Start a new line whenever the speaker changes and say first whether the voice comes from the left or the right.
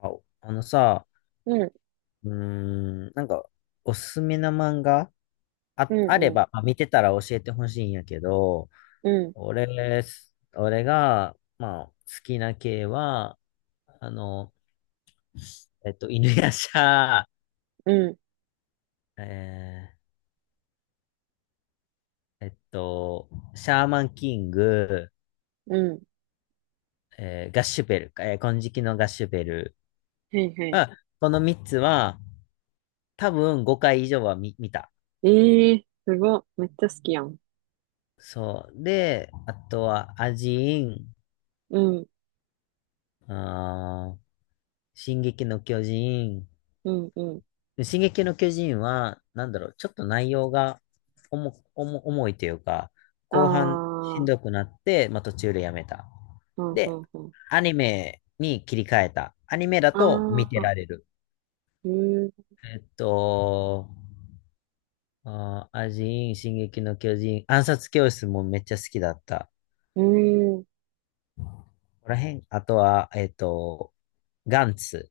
left: あ、あのさ、
right: うん、
left: うーん、なんか、おすすめな漫画
right: うん、
left: あれ
right: うん、
left: ば、まあ、見てたら教えてほしいんやけど、
right: うん、
left: 俺、俺が、まあ、好きな系は、あの、犬夜叉、
right: うん、
left: えーえっと、シャーマンキング、
right: うん。
left: ガッシュベルか、金色のガッシュベル。
right: はいはい。
left: あ、この3つは、多分5回以上は見た。
right: ええー、すごっ。めっちゃ好きやん。
left: そう。で、あとは、アジーン、
right: うん、
left: あー、進撃の巨人。
right: うん、うん。
left: 進撃の巨人は、なんだろう、ちょっと内容が重いというか、
right: あ
left: 後半しん
right: あ、
left: どくなって、まあ、途中でやめた。
right: うん、う
left: で、
right: ん、うん。
left: アニメに切り替えた。アニメだと見
right: あ
left: てら
right: あ、
left: れる。
right: うん、
left: えっと、あー、アジン、進撃の巨人、暗殺教室もめっちゃ好きだった。
right: うん。
left: ここら辺、あとは、ガンツ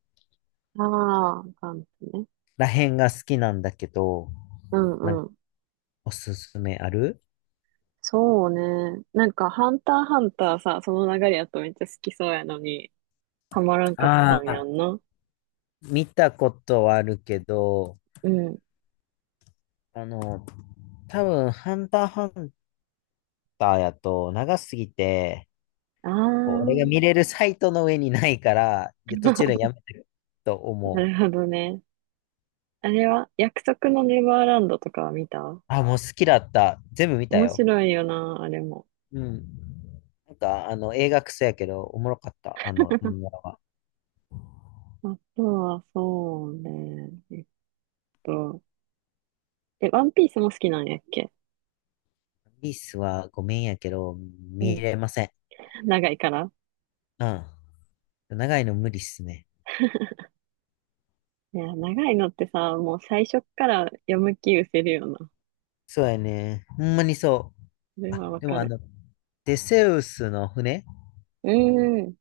right: ああ、感じね。
left: ら辺が好きなんだけど、
right: う
left: なん
right: ん、
left: か
right: うん。
left: おすすめある？
right: そうね。なんか、ハンターハンターさ、その流れやとめっちゃ好きそうやのに、ハマらんかった
left: あ
right: んや
left: あ、
right: んな。
left: 見たことはあるけど、
right: うん。
left: あの、多分、ハンターハンターやと長すぎて、
right: あ
left: こう、俺が見
right: あ、
left: れるサイトの上にないから、いや途中でやめてると
right: な
left: 思
right: る
left: う。
right: ほどね。あれは、約束のネバーランドとかは見た？
left: あ、もう好きだった。全部見た
right: 面
left: よ。
right: 白いよな、あれも。
left: うん。なんか、映画クソやけど、おもろかった。あの、漫画は。
right: あとは、そうね。と、ワンピースも好きなんやっけ？
left: ワースはごめんやけど、
right: う
left: 見
right: ん。
left: れません。
right: 長いから。
left: うん。長いの無理っすね。
right: いや、長いのってさ、もう最初っから読む気失せるよな。
left: そうやね。ほんまにそ
right: それ
left: う。あ、
right: はわ
left: でも
right: か
left: あ
right: る。
left: の、テセウスの船
right: うーん。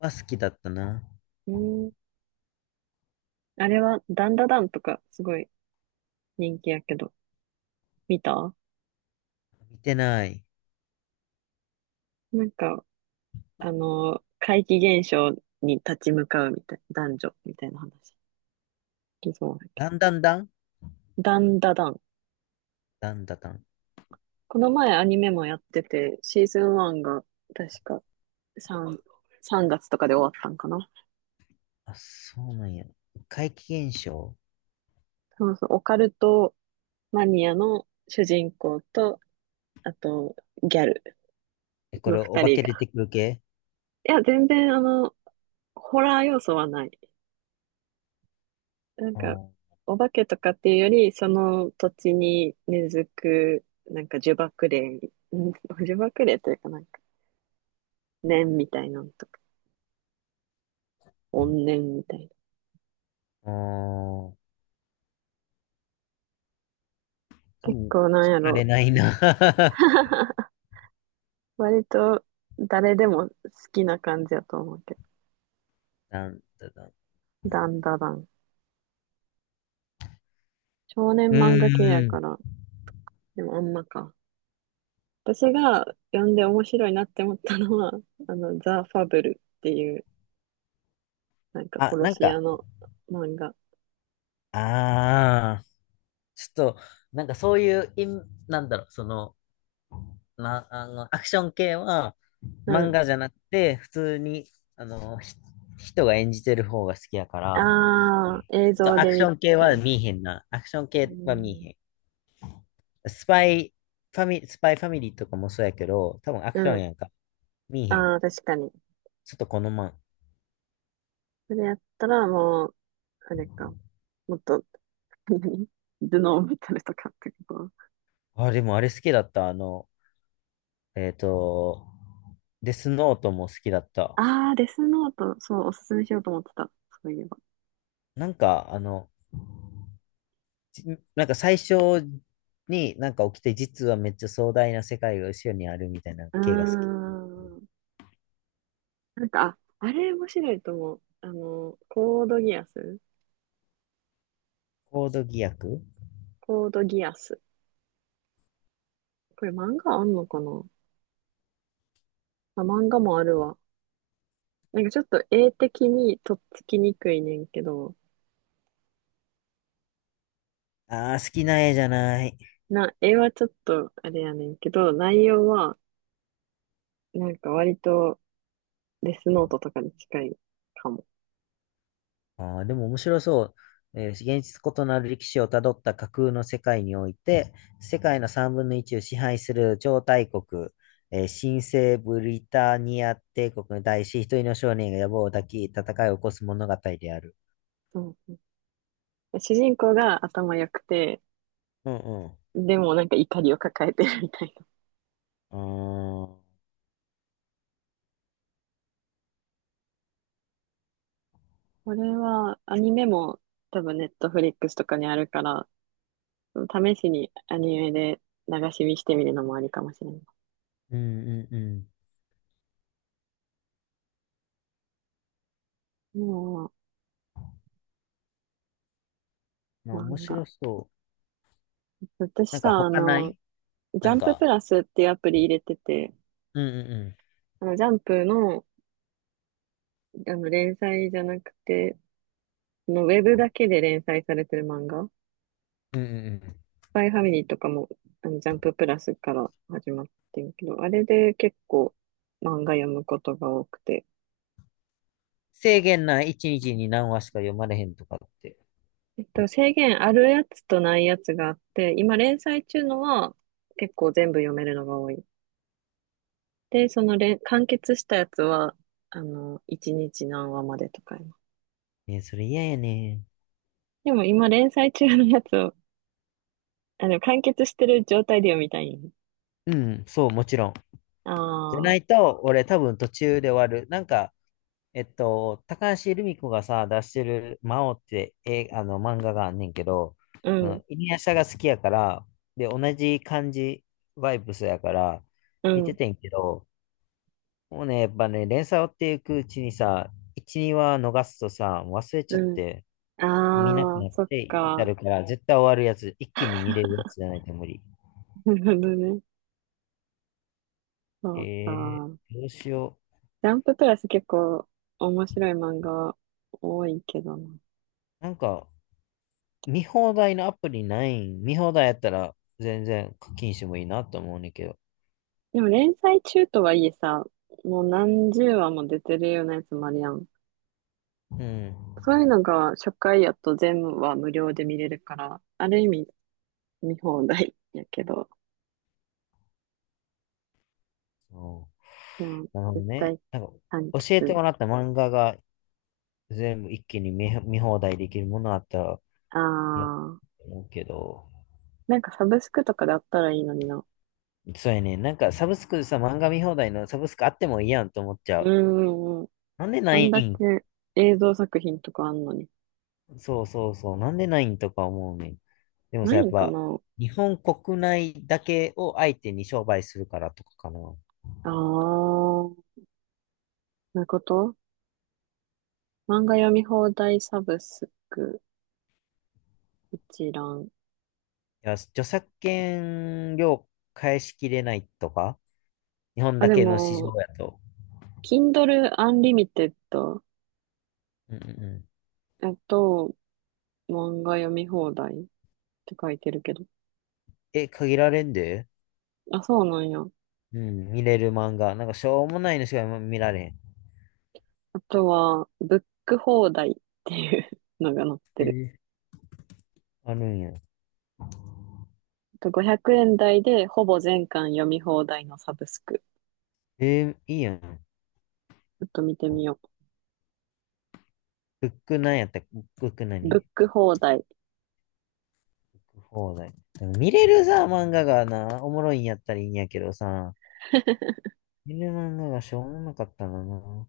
left: は好きだったな。
right: うん。あれは、ダンダダンとか、すごい人気やけど、見た？
left: 見てない。
right: なんか、あの、怪奇現象に立ち向かうみたいな、男女みたいな話。聞きそうだけ
left: だんだんだん
right: ど。ダンダダン。
left: だんだだん。
right: この前アニメもやってて、シーズン1が、確か3、3月とかで終わったんかな。
left: あ、そうなんや。怪奇現象。
right: そうそう、オカルトマニアの主人公と、あと、ギャル
left: え、こ
right: の
left: れ、お
right: 二
left: 化
right: 人
left: け出
right: が。
left: てくる系？
right: いや、全然、あの、ホラー要素はない。なん
left: あ
right: か、
left: ー
right: お化けとかっていうより、その土地に根付く、なんか呪縛霊、うん呪縛霊というかなんか、念みたいなのとか、怨念みたいな。
left: あー、多
right: 結
left: 分、
right: 構な
left: 聞
right: んや
left: かれ
right: ろ、
left: ないな。
right: 割と誰でも好きな感じやと思うけど。
left: なんだだん。
right: ダンダダン。少年
left: う
right: 漫画系や
left: ー
right: か
left: ん。
right: ら、でもあんまか。私が読んで面白いなって思ったのは、あの、ザ・ファブルっていう、なんか
left: あ、
right: 殺
left: なん
right: し屋
left: か、
right: の漫画。
left: ああ、ちょっと、なんかそういう、なんだろう、その、な、あの、アクション系は、
right: う
left: 漫
right: ん。
left: 画じゃなくて、普通に、あの、ひ人が演じてる方が好きやから、
right: ああ、映
left: ちょっ
right: 像
left: とア
right: で
left: クシ
right: 見
left: ョン系
right: た
left: は
right: い。
left: 見えへんな。アクション
right: う
left: 系は見
right: ん。
left: えへん。スパイファミリーとかもそうやけど、多分ア
right: う
left: クション
right: ん。
left: やんか。見えへん。
right: ああ、確かに。
left: ちょっとこのまん。
right: それやったらもう、あれか。もっと、何頭脳メタルとかってこと？
left: あ、でもあれ好きだった。えっと、デスノートも好きだった。
right: ああー、デスノート、そう、おすすめしようと思ってた。そういえば。
left: なんか、じなんか最初になんか起きて、実はめっちゃ壮大な世界が後ろにあるみたいな
right: うー
left: 系が好き。
right: ん。なんか、ああれ面白いと思う。あの、コードギアス。
left: コードギアク
right: コードギアス。これ漫画あんのかな？あ、漫画もあるわ。なんかちょっと絵的にとっつきにくいねんけど、
left: ああー、好きな絵じゃない。
right: な、絵はちょっとあれやねんけど、内容はなんか割とデスノートとかに近いかも。
left: ああ、でも面白そう。現実異なる歴史をたどった架空の世界において、世界の3分の1を支配する超大国、新生ブリタニア帝国に対し、一人の少年が野望を抱き、戦いを起こす物語である。
right: そう、主人公が頭良くて、
left: うんうん。
right: でもなんか怒りを抱えてるみたいな。
left: ああ、
right: これはアニメも多分ネットフリックスとかにあるから、試しにアニメで流し見してみるのもありかもしれない。
left: うんうんうん。
right: も
left: ま
right: う
left: あ、面
right: 漫画。
left: 白そう。
right: 私
left: なん
right: さ、
left: か
right: あ
left: 他な
right: の、
left: い？
right: ジ
left: な
right: ャ
left: ん
right: ンプ
left: か、
right: プラスっていうアプリ入れてて、
left: うんうんう
right: あの、ジャンプの、あの連載じゃなくて、そのウェブだけで連載されてる漫画、
left: ん。うんうんうん。
right: パイファミリーとかも、あの、ジャンププラスから始まってるけど、あれで結構漫画読むことが多くて。
left: 制限ない？1日にちに何話しか読まれへんとかって？
right: 制限あるやつとないやつがあって、今連載中のは結構全部読めるのが多い。で、その連、完結したやつは、あの、1日何話までとかやな。
left: ね、それ嫌やね。
right: でも今連載中のやつを、あの、完結してる状態で読みたいんよね。
left: うん、そう、もちろん。じゃな
right: ああ、
left: いと、俺多分途中で終わる。なんか、高橋留美子がさ、出してる魔王って、え、あの、漫画があんねんけど、
right: う
left: う
right: ん、
left: ん、イニアシャが好きやから、で、同じ感じ、バイブスやから、
right: う
left: 見て
right: ん、
left: てんけど、もうね、やっぱね、連載追っていくうちにさ、1、2話逃すとさ、忘れちゃ
right: う
left: っ
right: ん。
left: て、見なく
right: ああ、
left: なっ
right: そっ
left: て至
right: か。
left: るから、絶対終わるやつ、一気に見 れるやつじゃないと無理。
right: なるほどね。そう
left: え
right: か。
left: どうしよ
right: ジャンププラス結構面白い漫画多いけどな。
left: う。なんか、見放題のアプリないん？見放題やったら全然課金してもいいなと思うねんけど。
right: でも連載中とはいえさ、もう何十話も出てるようなやつもあるやん。
left: うん。
right: そういうのが初回やと全話無料で見れるから、ある意味見放題やけど、
left: そ
right: でも
left: う、なるほど
right: 絶
left: ね。
right: 対
left: なんか、
right: 完
left: 教えて
right: 結。
left: もらった漫画が全部一気に見放題できるものあったら、
right: あ
left: いいなと
right: ー、
left: 思うけど。
right: なんかサブスクとかであったらいいのにな。
left: そうやね。なんかサブスクでさ、漫画見放題のサブスクあってもいいやんと思っちゃ
right: う
left: う。
right: んうんうん。
left: なんでな
right: あ
left: い
right: んだけ
left: ん？
right: 映像作品とかあんのに。
left: そうそうそう。なんでないんとか思うねん。でも
right: な
left: さ、や
right: い
left: っ
right: んか
left: ぱ、
right: な？
left: 日本国内だけを相手に商売するからとかかな。
right: あー、そういうこと？漫画読み放題サブスク一覧。
left: いや、著作権料返しきれないとか、日本
right: あ、
left: だ
right: で
left: けの市場
right: も、
left: やと。
right: Kindle Unlimited、
left: うんうんうん。
right: えっと、漫画読み放題って書いてるけど。
left: え、限られんで？
right: あ、そうなんや。
left: うん、見れる漫画。なんかしょうもないのしか今見られへん。
right: あとは、ブック放題っていうのが載って
left: え
right: る。
left: ーあるんや。
right: あと500円台でほぼ全巻読み放題のサブスク。
left: いいやん。
right: ちょっと見てみよ
left: ブックなんやったっけ？ブック
right: う。ブ
left: 何
right: ック放題。
left: 放題。なん見れるさ、漫画がな、おもろいんやったらいいんやけどさ、見れる漫画がしょうもなかったのな。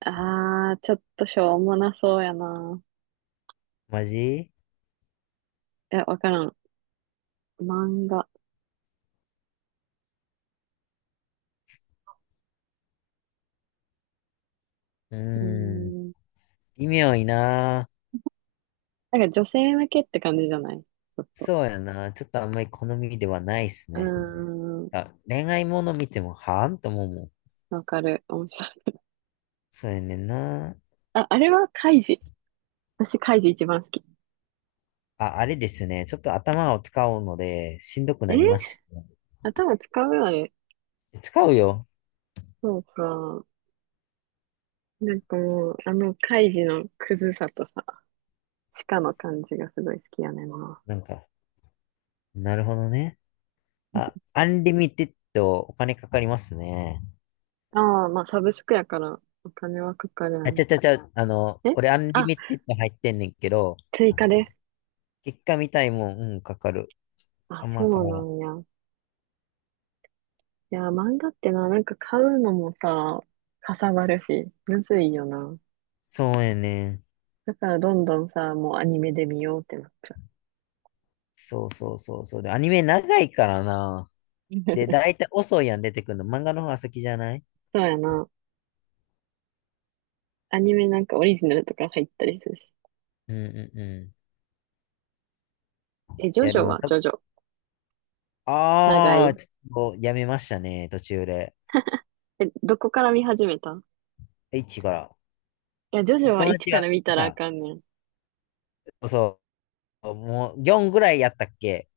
right: あー、ちょっとしょうもなそうやな。
left: マジ？
right: いや、わからん。漫画。
left: う
right: うー
left: ーん。
right: ん、
left: 微妙いな。
right: なんか女性向けって感じじゃないちょっと。
left: そうやな。ちょっとあんまり好みではないっす
right: う
left: ね。
right: ーん。
left: あ、恋愛もの見ても、はーんと思うもん。
right: わかる。面白い。
left: そうやねんな。
right: あ、あれはカイジ。私カイジ一番好き。
left: あ、あれですね。ちょっと頭を使うので、しんどく
right: え
left: なりま
right: ー
left: したね。
right: 頭使うよね。
left: 使うよ。
right: そうか。なんかもう、あのカイジのクズさとさ、地下の感じがすごい好きやねんな。
left: なんか、なるほどね。あ、アンリミテッドお金かかりますね。
right: ああ、まあサブスクやからお金はかかるや
left: あ、ち
right: ろ。
left: ゃちゃちゃ、あの、
right: え、
left: 俺アンリ
right: あ、
left: ミテッド入ってんねんけど、
right: 追加で。
left: 結果見たいもん、うん、かかる。
right: あ、
left: あん
right: そ
left: ま変
right: う
left: わら
right: な
left: ん。
right: んや。いや、漫画ってな、なんか買うのもさ、かさばるし、むずいよな。
left: そうやね。
right: だからどんどんさ、もうアニメで見ようってなっちゃう。
left: そうそうそうそう。で、アニメ長いからな。で、だいたい遅いやん出てくるの。漫画の方が先じゃない？
right: そうやな。アニメなんかオリジナルとか入ったりするし。
left: うんうんうん。
right: え、ジ
left: い
right: ョ
left: や、
right: ジ
left: で
right: ョ
left: も
right: はジョジョ。長
left: ああ、
right: い。
left: ちょっとやめましたね、途中で。
right: え、どこから見始めた？
left: 一から。
right: いや、ジョジョ
left: 友
right: は1
left: 達
right: か
left: が
right: ら見たらあ
left: さ、
right: かんねん。
left: そうう、もう4ぐらいやったっけ？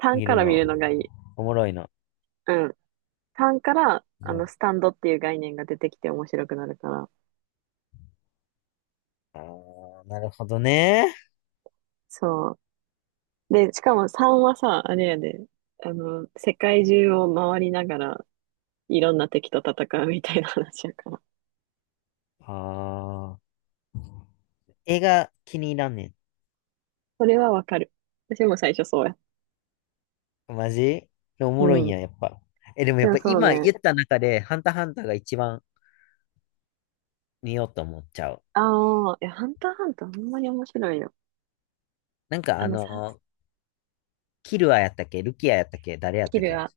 right: 3
left: 見
right: か
left: る
right: ら見
left: の？
right: るのがいい。
left: おもろいの？
right: うん。3から、あ
left: う
right: の、
left: ん、
right: スタンドっていう概念が出てきて面白くなるから。
left: ああ、なるほどね。
right: そう。で、しかも3はさ、あれやで、あの、世界中を回りながら、いろんな敵と戦うみたいな話やから。
left: ああ、映画気に入らんね
right: それはわかる。私も最初そうや。
left: ん。マジお
right: う
left: もろいん
right: ん。
left: や、やっぱ。え、でもや
right: で
left: っ
right: も
left: ぱ
right: そう
left: 今
right: ね。
left: 言った中で、ハンターハンターが一番見ようと思っちゃう。
right: ああ、いや、ハンターハンターほんまに面白いよ。
left: なんか
right: あのさ、
left: キルアやったっけ？ルキアやったっけ？誰やっ
right: キ
left: たっ
right: ル
left: け？
right: が。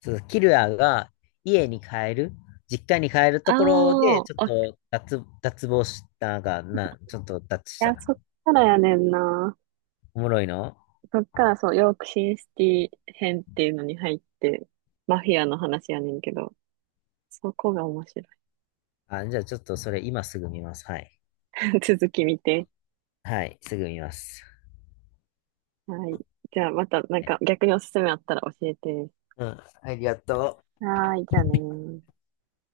left: そのキルアが家に帰る、実家に帰る
right: あ
left: ところ
right: あ、
left: で、ちょっ
right: おい、
left: と脱帽したが、な、ちょっと脱した。
right: や、そっからやねんな。
left: おもろいの？
right: そっからそう、ヨークシンシティ編っていうのに入って、マフィアの話やねんけど、そこが面白
left: あ、じゃあちょっとそれ今すぐ見ます。はい。
right: い。続き見て。
left: はい、すぐ見ます。
right: はい。じゃあまたなん
left: はい、
right: か逆におすすめあったら教えて。
left: うん、ありがとう。
right: はーい、じゃあねー。